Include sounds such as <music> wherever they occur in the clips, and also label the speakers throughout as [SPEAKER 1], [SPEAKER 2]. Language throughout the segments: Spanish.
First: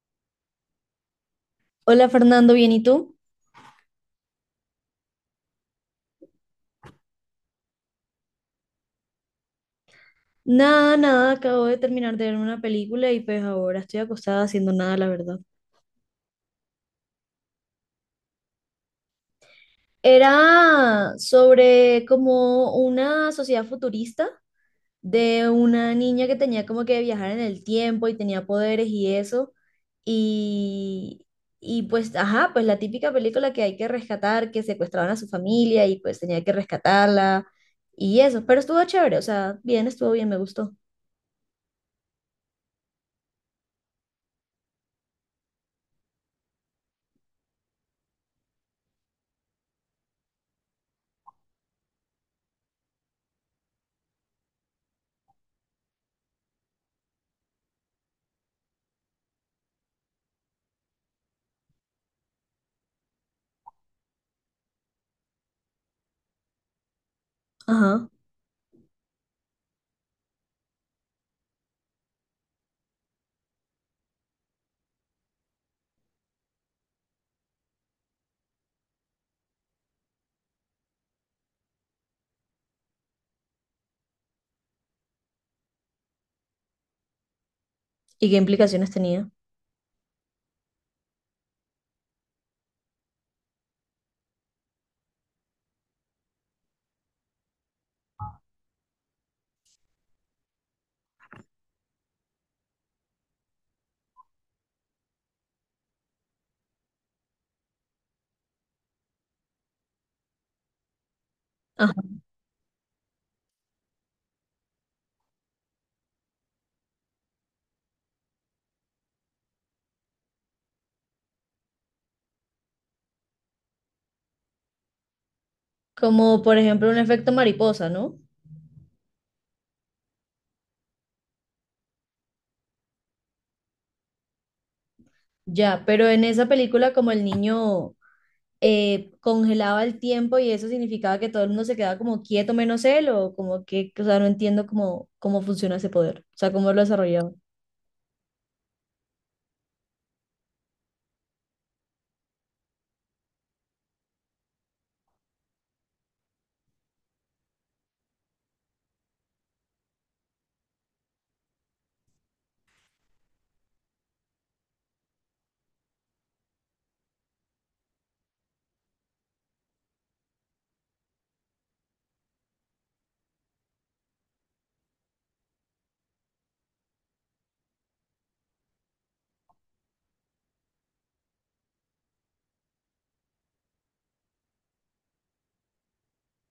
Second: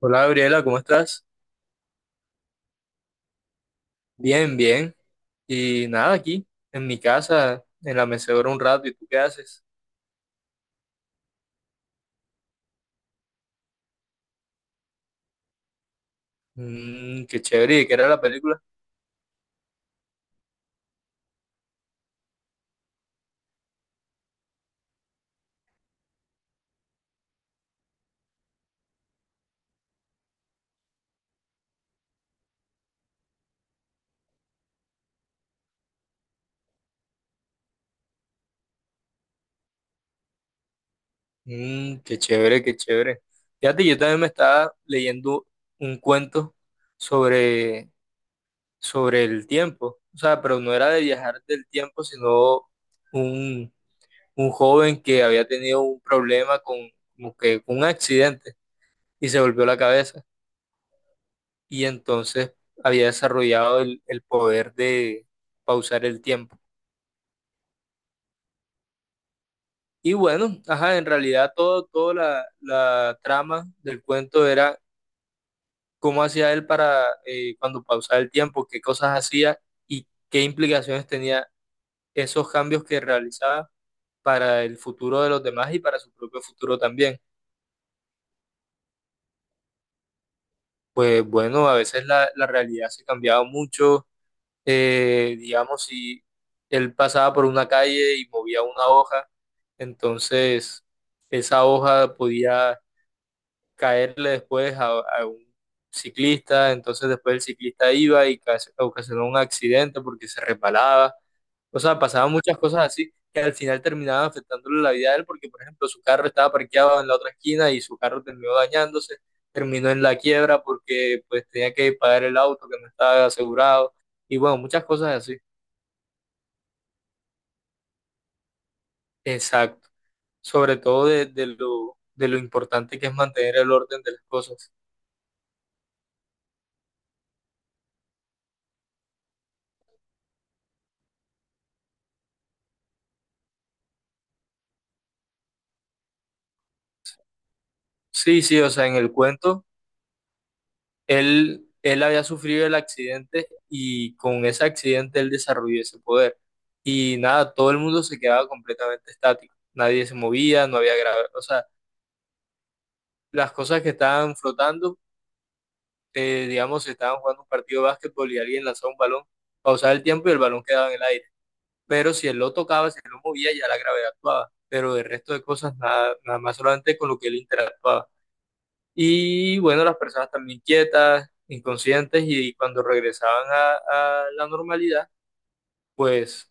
[SPEAKER 1] Hola Gabriela, ¿cómo estás?
[SPEAKER 2] Hola Fernando, ¿bien y tú?
[SPEAKER 1] Bien, bien. Y nada, aquí, en mi casa, en la mecedora un rato, ¿y tú qué haces?
[SPEAKER 2] Nada, nada, acabo de terminar de ver una película y pues ahora estoy acostada haciendo nada, la verdad.
[SPEAKER 1] Mm, qué chévere, ¿y qué era la película?
[SPEAKER 2] Era sobre como una sociedad futurista de una niña que tenía como que viajar en el tiempo y tenía poderes y eso. Y, y pues, ajá, pues la típica película que hay que rescatar, que secuestraban a su familia y pues tenía que rescatarla y eso. Pero estuvo chévere, o sea, bien, estuvo bien, me gustó.
[SPEAKER 1] Mm, qué chévere, qué chévere. Fíjate, yo también me estaba leyendo un cuento sobre, sobre el tiempo. O sea, pero no era de viajar del tiempo, sino un, un joven que había tenido un problema con un accidente y se volvió la cabeza. Y entonces había desarrollado el poder de pausar el tiempo.
[SPEAKER 2] Ajá.
[SPEAKER 1] Y bueno, ajá, en realidad toda la trama del cuento era cómo hacía él para, cuando pausaba el tiempo, qué cosas hacía y qué implicaciones tenía esos cambios que realizaba para el futuro de los demás y para su propio futuro también.
[SPEAKER 2] ¿Y qué implicaciones tenía?
[SPEAKER 1] Pues bueno, a veces la realidad se cambiaba mucho, digamos, si él pasaba por una calle y movía una hoja, entonces esa hoja podía caerle después a un ciclista, entonces después el ciclista iba y ocasionó un accidente porque se resbalaba, o sea, pasaban muchas cosas así que al final terminaban afectándole la vida a él porque, por ejemplo, su carro estaba parqueado en la otra esquina y su carro terminó dañándose, terminó en la quiebra porque pues tenía que pagar el auto que no estaba asegurado y bueno, muchas cosas así.
[SPEAKER 2] Como por ejemplo un efecto mariposa, ¿no?
[SPEAKER 1] Exacto, sobre todo de lo importante que es mantener el orden de las cosas.
[SPEAKER 2] Ya, pero en esa película como el niño congelaba el tiempo y eso significaba que todo el mundo se quedaba como quieto menos él o como que, o sea, no entiendo cómo, cómo funciona ese poder, o sea, cómo lo desarrollaba.
[SPEAKER 1] Sí, sí, o sea, en el cuento, él había sufrido el accidente y con ese accidente él desarrolló ese poder. Y nada, todo el mundo se quedaba completamente estático, nadie se movía, no había grave, o sea, las cosas que estaban flotando, digamos, si estaban jugando un partido de básquetbol y alguien lanzaba un balón, pausaba el tiempo y el balón quedaba en el aire. Pero si él lo tocaba, si él lo movía, ya la gravedad actuaba, pero del resto de cosas nada, nada más solamente con lo que él interactuaba. Y bueno, las personas también quietas, inconscientes, y cuando regresaban a la normalidad, pues,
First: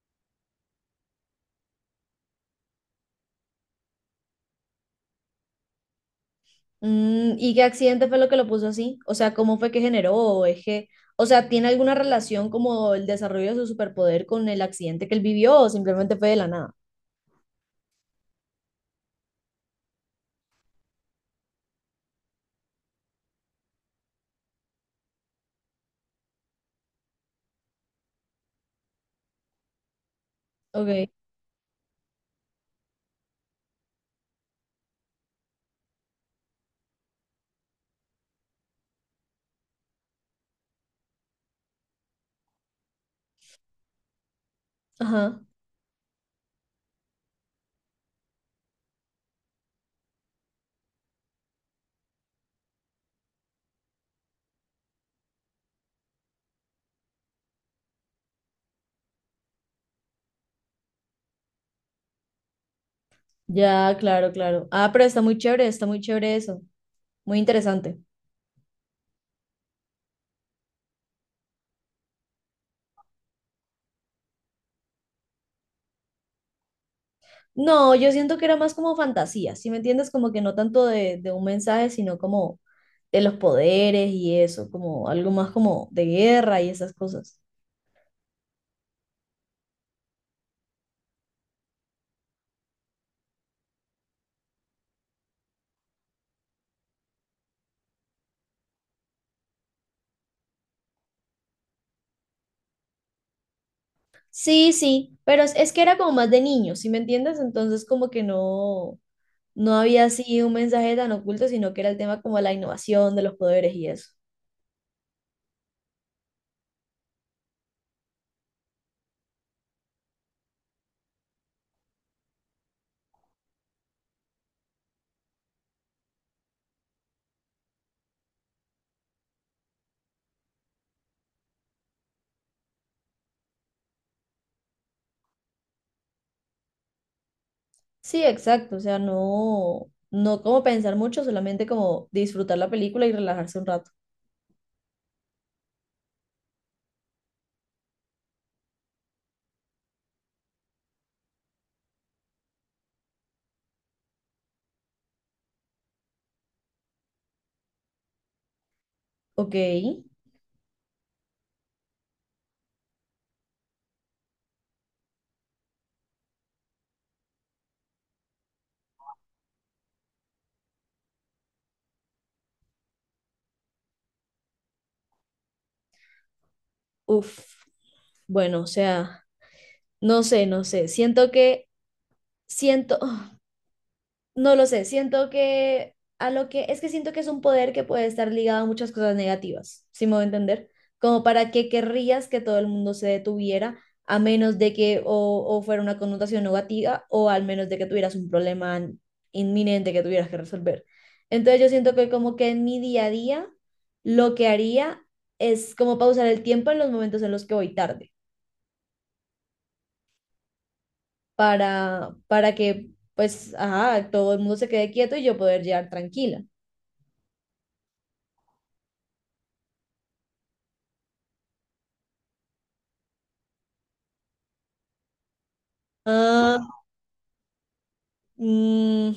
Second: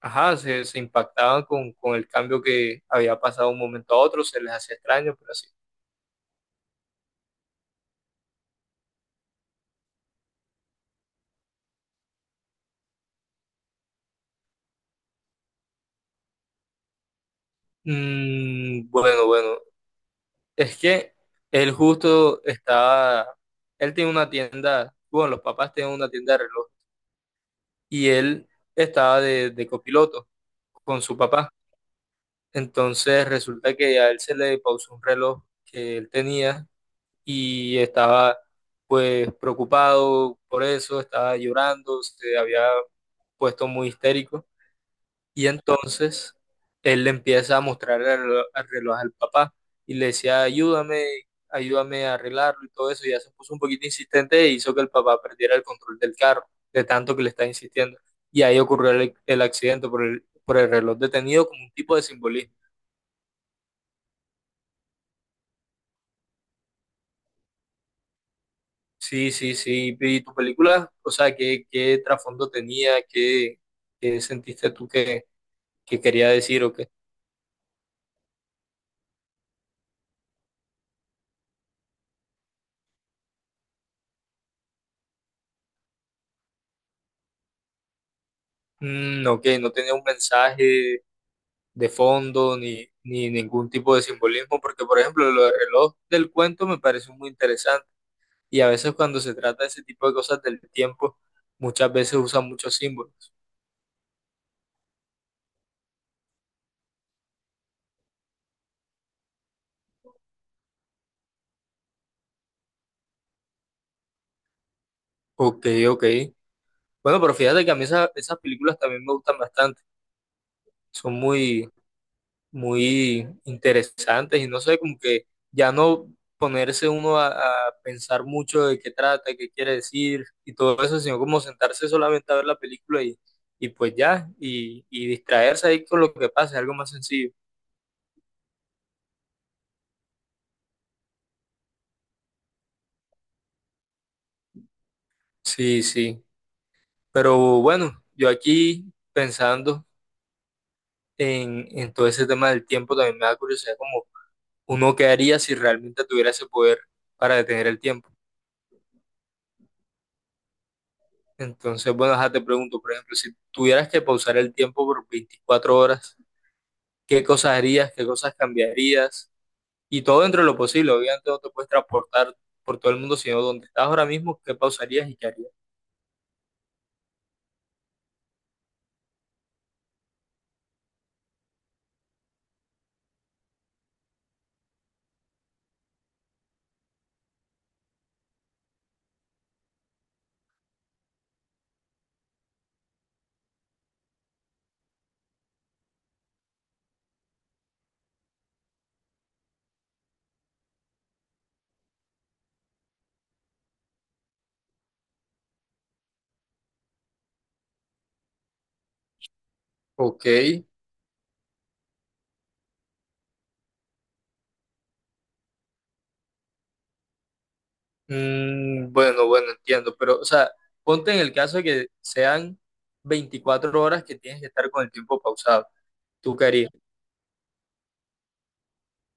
[SPEAKER 1] ajá, se impactaban con el cambio que había pasado de un momento a otro, se les hacía extraño, pero así.
[SPEAKER 2] Mm, ¿y qué accidente fue lo que lo puso así? O sea, ¿cómo fue que generó? ¿O es que, o sea, tiene alguna relación como el desarrollo de su superpoder con el accidente que él vivió o simplemente fue de la nada?
[SPEAKER 1] Mm, bueno, bueno, es que él justo estaba, él tiene una tienda, bueno, los papás tienen una tienda de relojes y él estaba de copiloto con
[SPEAKER 2] Ok,
[SPEAKER 1] su papá. Entonces resulta que a él se le pausó un reloj que él tenía y estaba pues preocupado por eso, estaba llorando, se había puesto muy histérico
[SPEAKER 2] ajá,
[SPEAKER 1] y entonces él le empieza a mostrar el reloj al papá y le decía, ayúdame, ayúdame a arreglarlo y todo eso. Y ya se puso un poquito insistente e hizo que el papá perdiera el control del carro, de tanto que le está insistiendo. Y ahí ocurrió el accidente por por el reloj detenido como un tipo de simbolismo.
[SPEAKER 2] ya, claro, claro. Ah, pero está muy chévere eso, muy interesante.
[SPEAKER 1] Sí, sí, sí. ¿Y tu película? O sea, ¿qué trasfondo tenía? ¿Qué sentiste tú que quería decir o qué?
[SPEAKER 2] No, yo siento que era más como fantasía, ¿sí me entiendes? Como que no tanto de un mensaje, sino como de los poderes y eso, como algo más como de guerra y esas cosas.
[SPEAKER 1] Mm, ok, no tenía un mensaje de fondo ni ningún tipo de simbolismo, porque por ejemplo lo del reloj del cuento me parece muy interesante y a veces cuando se trata de ese tipo de cosas del tiempo, muchas veces usan muchos símbolos.
[SPEAKER 2] Sí, sí, pero es que era como más de niños, ¿sí me entiendes? Entonces como que no, no había así un mensaje tan oculto, sino que era el tema como de la innovación, de los poderes y eso.
[SPEAKER 1] Ok, ok. Bueno, pero fíjate que a mí esas películas también me gustan bastante, son muy muy interesantes y no sé, como que ya no ponerse uno a pensar mucho de qué trata, qué quiere decir y todo eso, sino como sentarse solamente a ver la película y pues ya, y distraerse ahí con lo que pasa, es algo más sencillo.
[SPEAKER 2] Sí, exacto, o sea, no, no como pensar mucho, solamente como disfrutar la película y relajarse un rato.
[SPEAKER 1] Sí, sí, pero bueno, yo aquí pensando en todo ese tema del tiempo también me da curiosidad como uno qué haría si realmente tuviera ese poder para detener el tiempo.
[SPEAKER 2] Ok,
[SPEAKER 1] Entonces, bueno, ajá, te pregunto, por ejemplo, si tuvieras que pausar el tiempo por 24 horas, ¿qué cosas harías? ¿Qué cosas cambiarías? Y todo dentro de lo posible. Obviamente no te puedes transportar por todo el mundo, sino donde estás ahora mismo, ¿qué pausarías y qué harías?
[SPEAKER 2] uff, bueno, o sea... No sé, no sé. Siento que, siento, <sighs> no lo sé. Siento que a lo que, es que siento que es un poder que puede estar ligado a muchas cosas negativas, si me voy a entender. Como para qué querrías que todo el mundo se detuviera, a menos de que o fuera una connotación negativa, o al menos de que tuvieras un problema inminente que tuvieras que resolver. Entonces yo siento que como que en mi día a día, lo que haría es como pausar el tiempo en los momentos en los que voy tarde
[SPEAKER 1] Ok.
[SPEAKER 2] para que pues, ajá, todo el mundo se quede quieto y yo poder llegar tranquila.
[SPEAKER 1] Mm, bueno, bueno, entiendo. Pero, o sea, ponte en el caso de que sean 24 horas que tienes que estar con el tiempo pausado. ¿Tú qué harías?
[SPEAKER 2] Ah, mm,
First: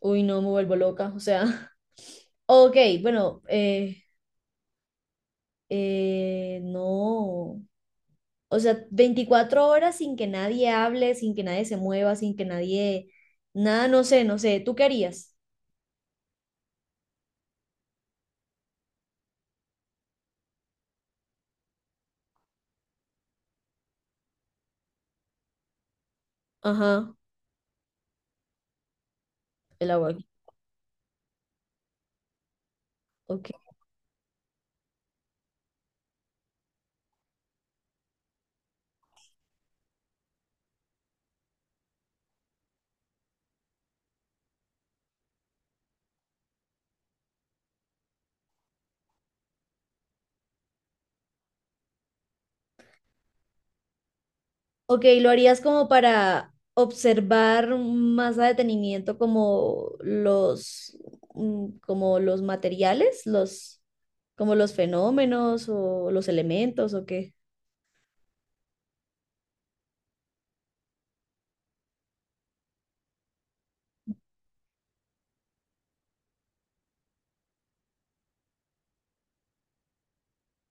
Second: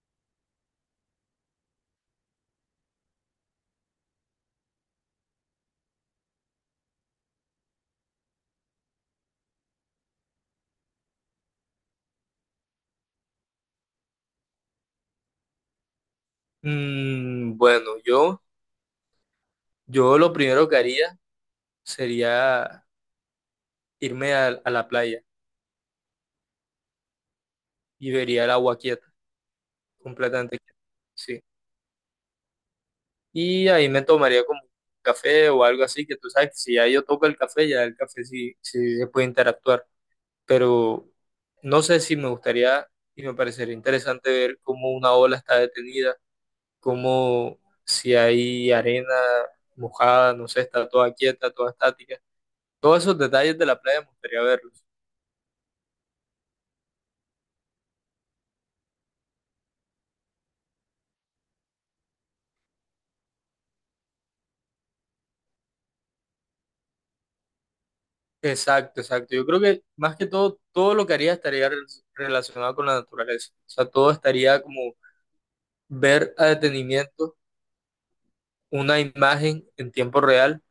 [SPEAKER 2] uy, no, me vuelvo loca, o sea, <laughs> ok, bueno, no, o sea, 24 horas sin que nadie hable, sin que nadie se mueva, sin que nadie, nada, no sé, no sé, ¿tú qué harías?
[SPEAKER 1] Mm, bueno, yo lo primero que haría sería irme a la playa
[SPEAKER 2] Ajá,
[SPEAKER 1] y vería el agua quieta,
[SPEAKER 2] el agua.
[SPEAKER 1] completamente quieta. Sí.
[SPEAKER 2] Ok.
[SPEAKER 1] Y ahí me tomaría como un café o algo así, que tú sabes que si ya yo toco el café, ya el café sí, sí se puede interactuar. Pero no sé si me gustaría y me parecería interesante ver cómo una ola está detenida, cómo si hay arena mojada, no sé, está toda quieta, toda estática. Todos esos detalles de la playa me gustaría verlos.
[SPEAKER 2] Ok, ¿lo harías como para observar más a detenimiento como los, mm, como los materiales, los, como los fenómenos o los elementos o qué?
[SPEAKER 1] Exacto, exacto. Yo creo que más que todo, todo lo que haría estaría relacionado con la naturaleza. O sea, todo estaría como ver a detenimiento una imagen en tiempo real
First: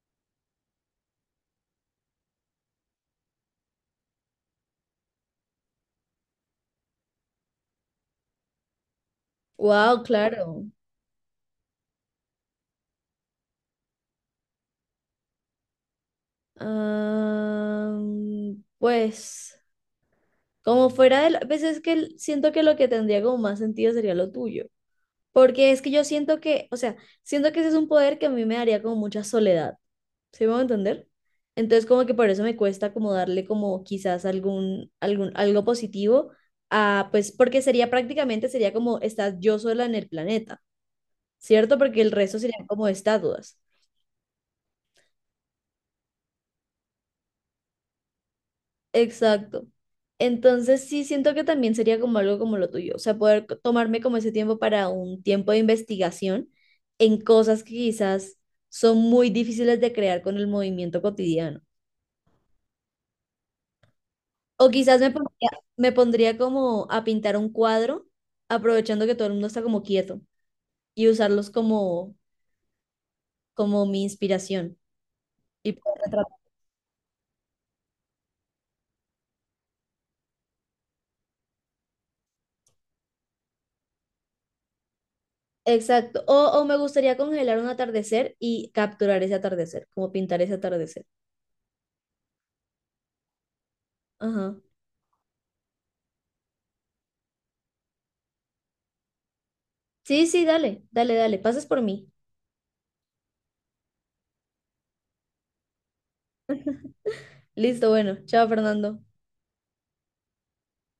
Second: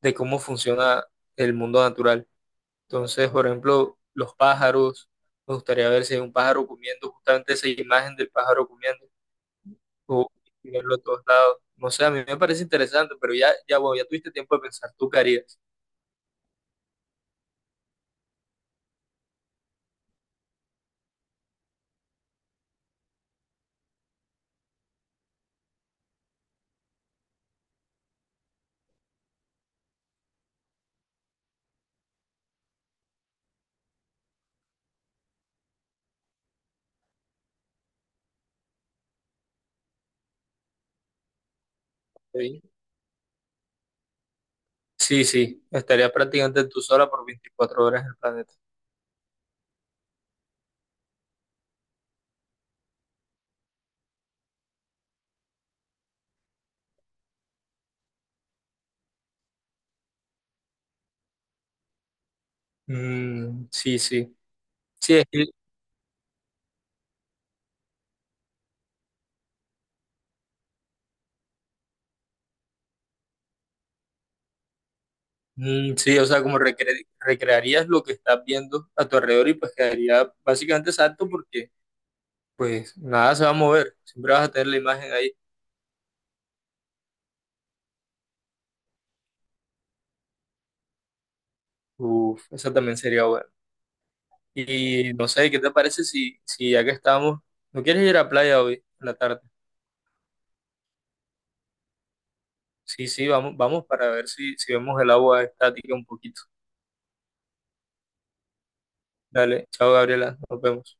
[SPEAKER 1] de cómo funciona el mundo natural. Entonces, por ejemplo, los pájaros, me gustaría ver si hay un pájaro comiendo, justamente esa imagen del pájaro comiendo,
[SPEAKER 2] Wow,
[SPEAKER 1] o
[SPEAKER 2] claro.
[SPEAKER 1] verlo a todos lados. No sé, a mí me parece interesante, pero ya, ya, bueno, ya tuviste tiempo de pensar, ¿tú qué harías?
[SPEAKER 2] Ah, pues, como fuera de la, pues es que el- siento que lo que tendría como más sentido sería lo tuyo. Porque es que yo siento que, o sea, siento que ese es un poder que a mí me daría como mucha soledad. ¿Sí me voy a entender? Entonces como que por eso me cuesta como darle como quizás algún, algún, algo positivo a, pues porque sería prácticamente, sería como estás yo sola en el planeta, ¿cierto? Porque el resto
[SPEAKER 1] ¿Sí?
[SPEAKER 2] serían como estatuas.
[SPEAKER 1] Sí, sí, estaría prácticamente tú sola por 24 horas en el planeta.
[SPEAKER 2] Exacto. Entonces sí siento que también sería como algo como lo tuyo, o sea, poder co- tomarme como ese tiempo para un tiempo de investigación en cosas que quizás son muy difíciles de crear con el movimiento cotidiano.
[SPEAKER 1] Mm, sí, sí.
[SPEAKER 2] O quizás
[SPEAKER 1] Sí, es que-
[SPEAKER 2] me pondría como a pintar un cuadro, aprovechando que todo el mundo está como quieto y usarlos como, como mi inspiración. Y
[SPEAKER 1] mm,
[SPEAKER 2] poder
[SPEAKER 1] sí, o
[SPEAKER 2] retratar.
[SPEAKER 1] sea, como recrearías lo que estás viendo a tu alrededor y pues quedaría básicamente exacto porque pues nada se va a mover, siempre vas a tener la imagen ahí.
[SPEAKER 2] Exacto. O me gustaría congelar un atardecer y capturar ese atardecer, como pintar ese atardecer.
[SPEAKER 1] Uf, esa también sería buena.
[SPEAKER 2] Ajá.
[SPEAKER 1] Y no sé, ¿qué te parece si, si ya que estamos, no quieres ir a playa hoy en la tarde?
[SPEAKER 2] Sí, sí, dale, dale, dale. Pases por mí.
[SPEAKER 1] Sí, sí, vamos, vamos para ver si, si vemos el agua estática un poquito.
[SPEAKER 2] Listo, bueno. Chao, Fernando.
[SPEAKER 1] Dale, chao Gabriela, nos vemos.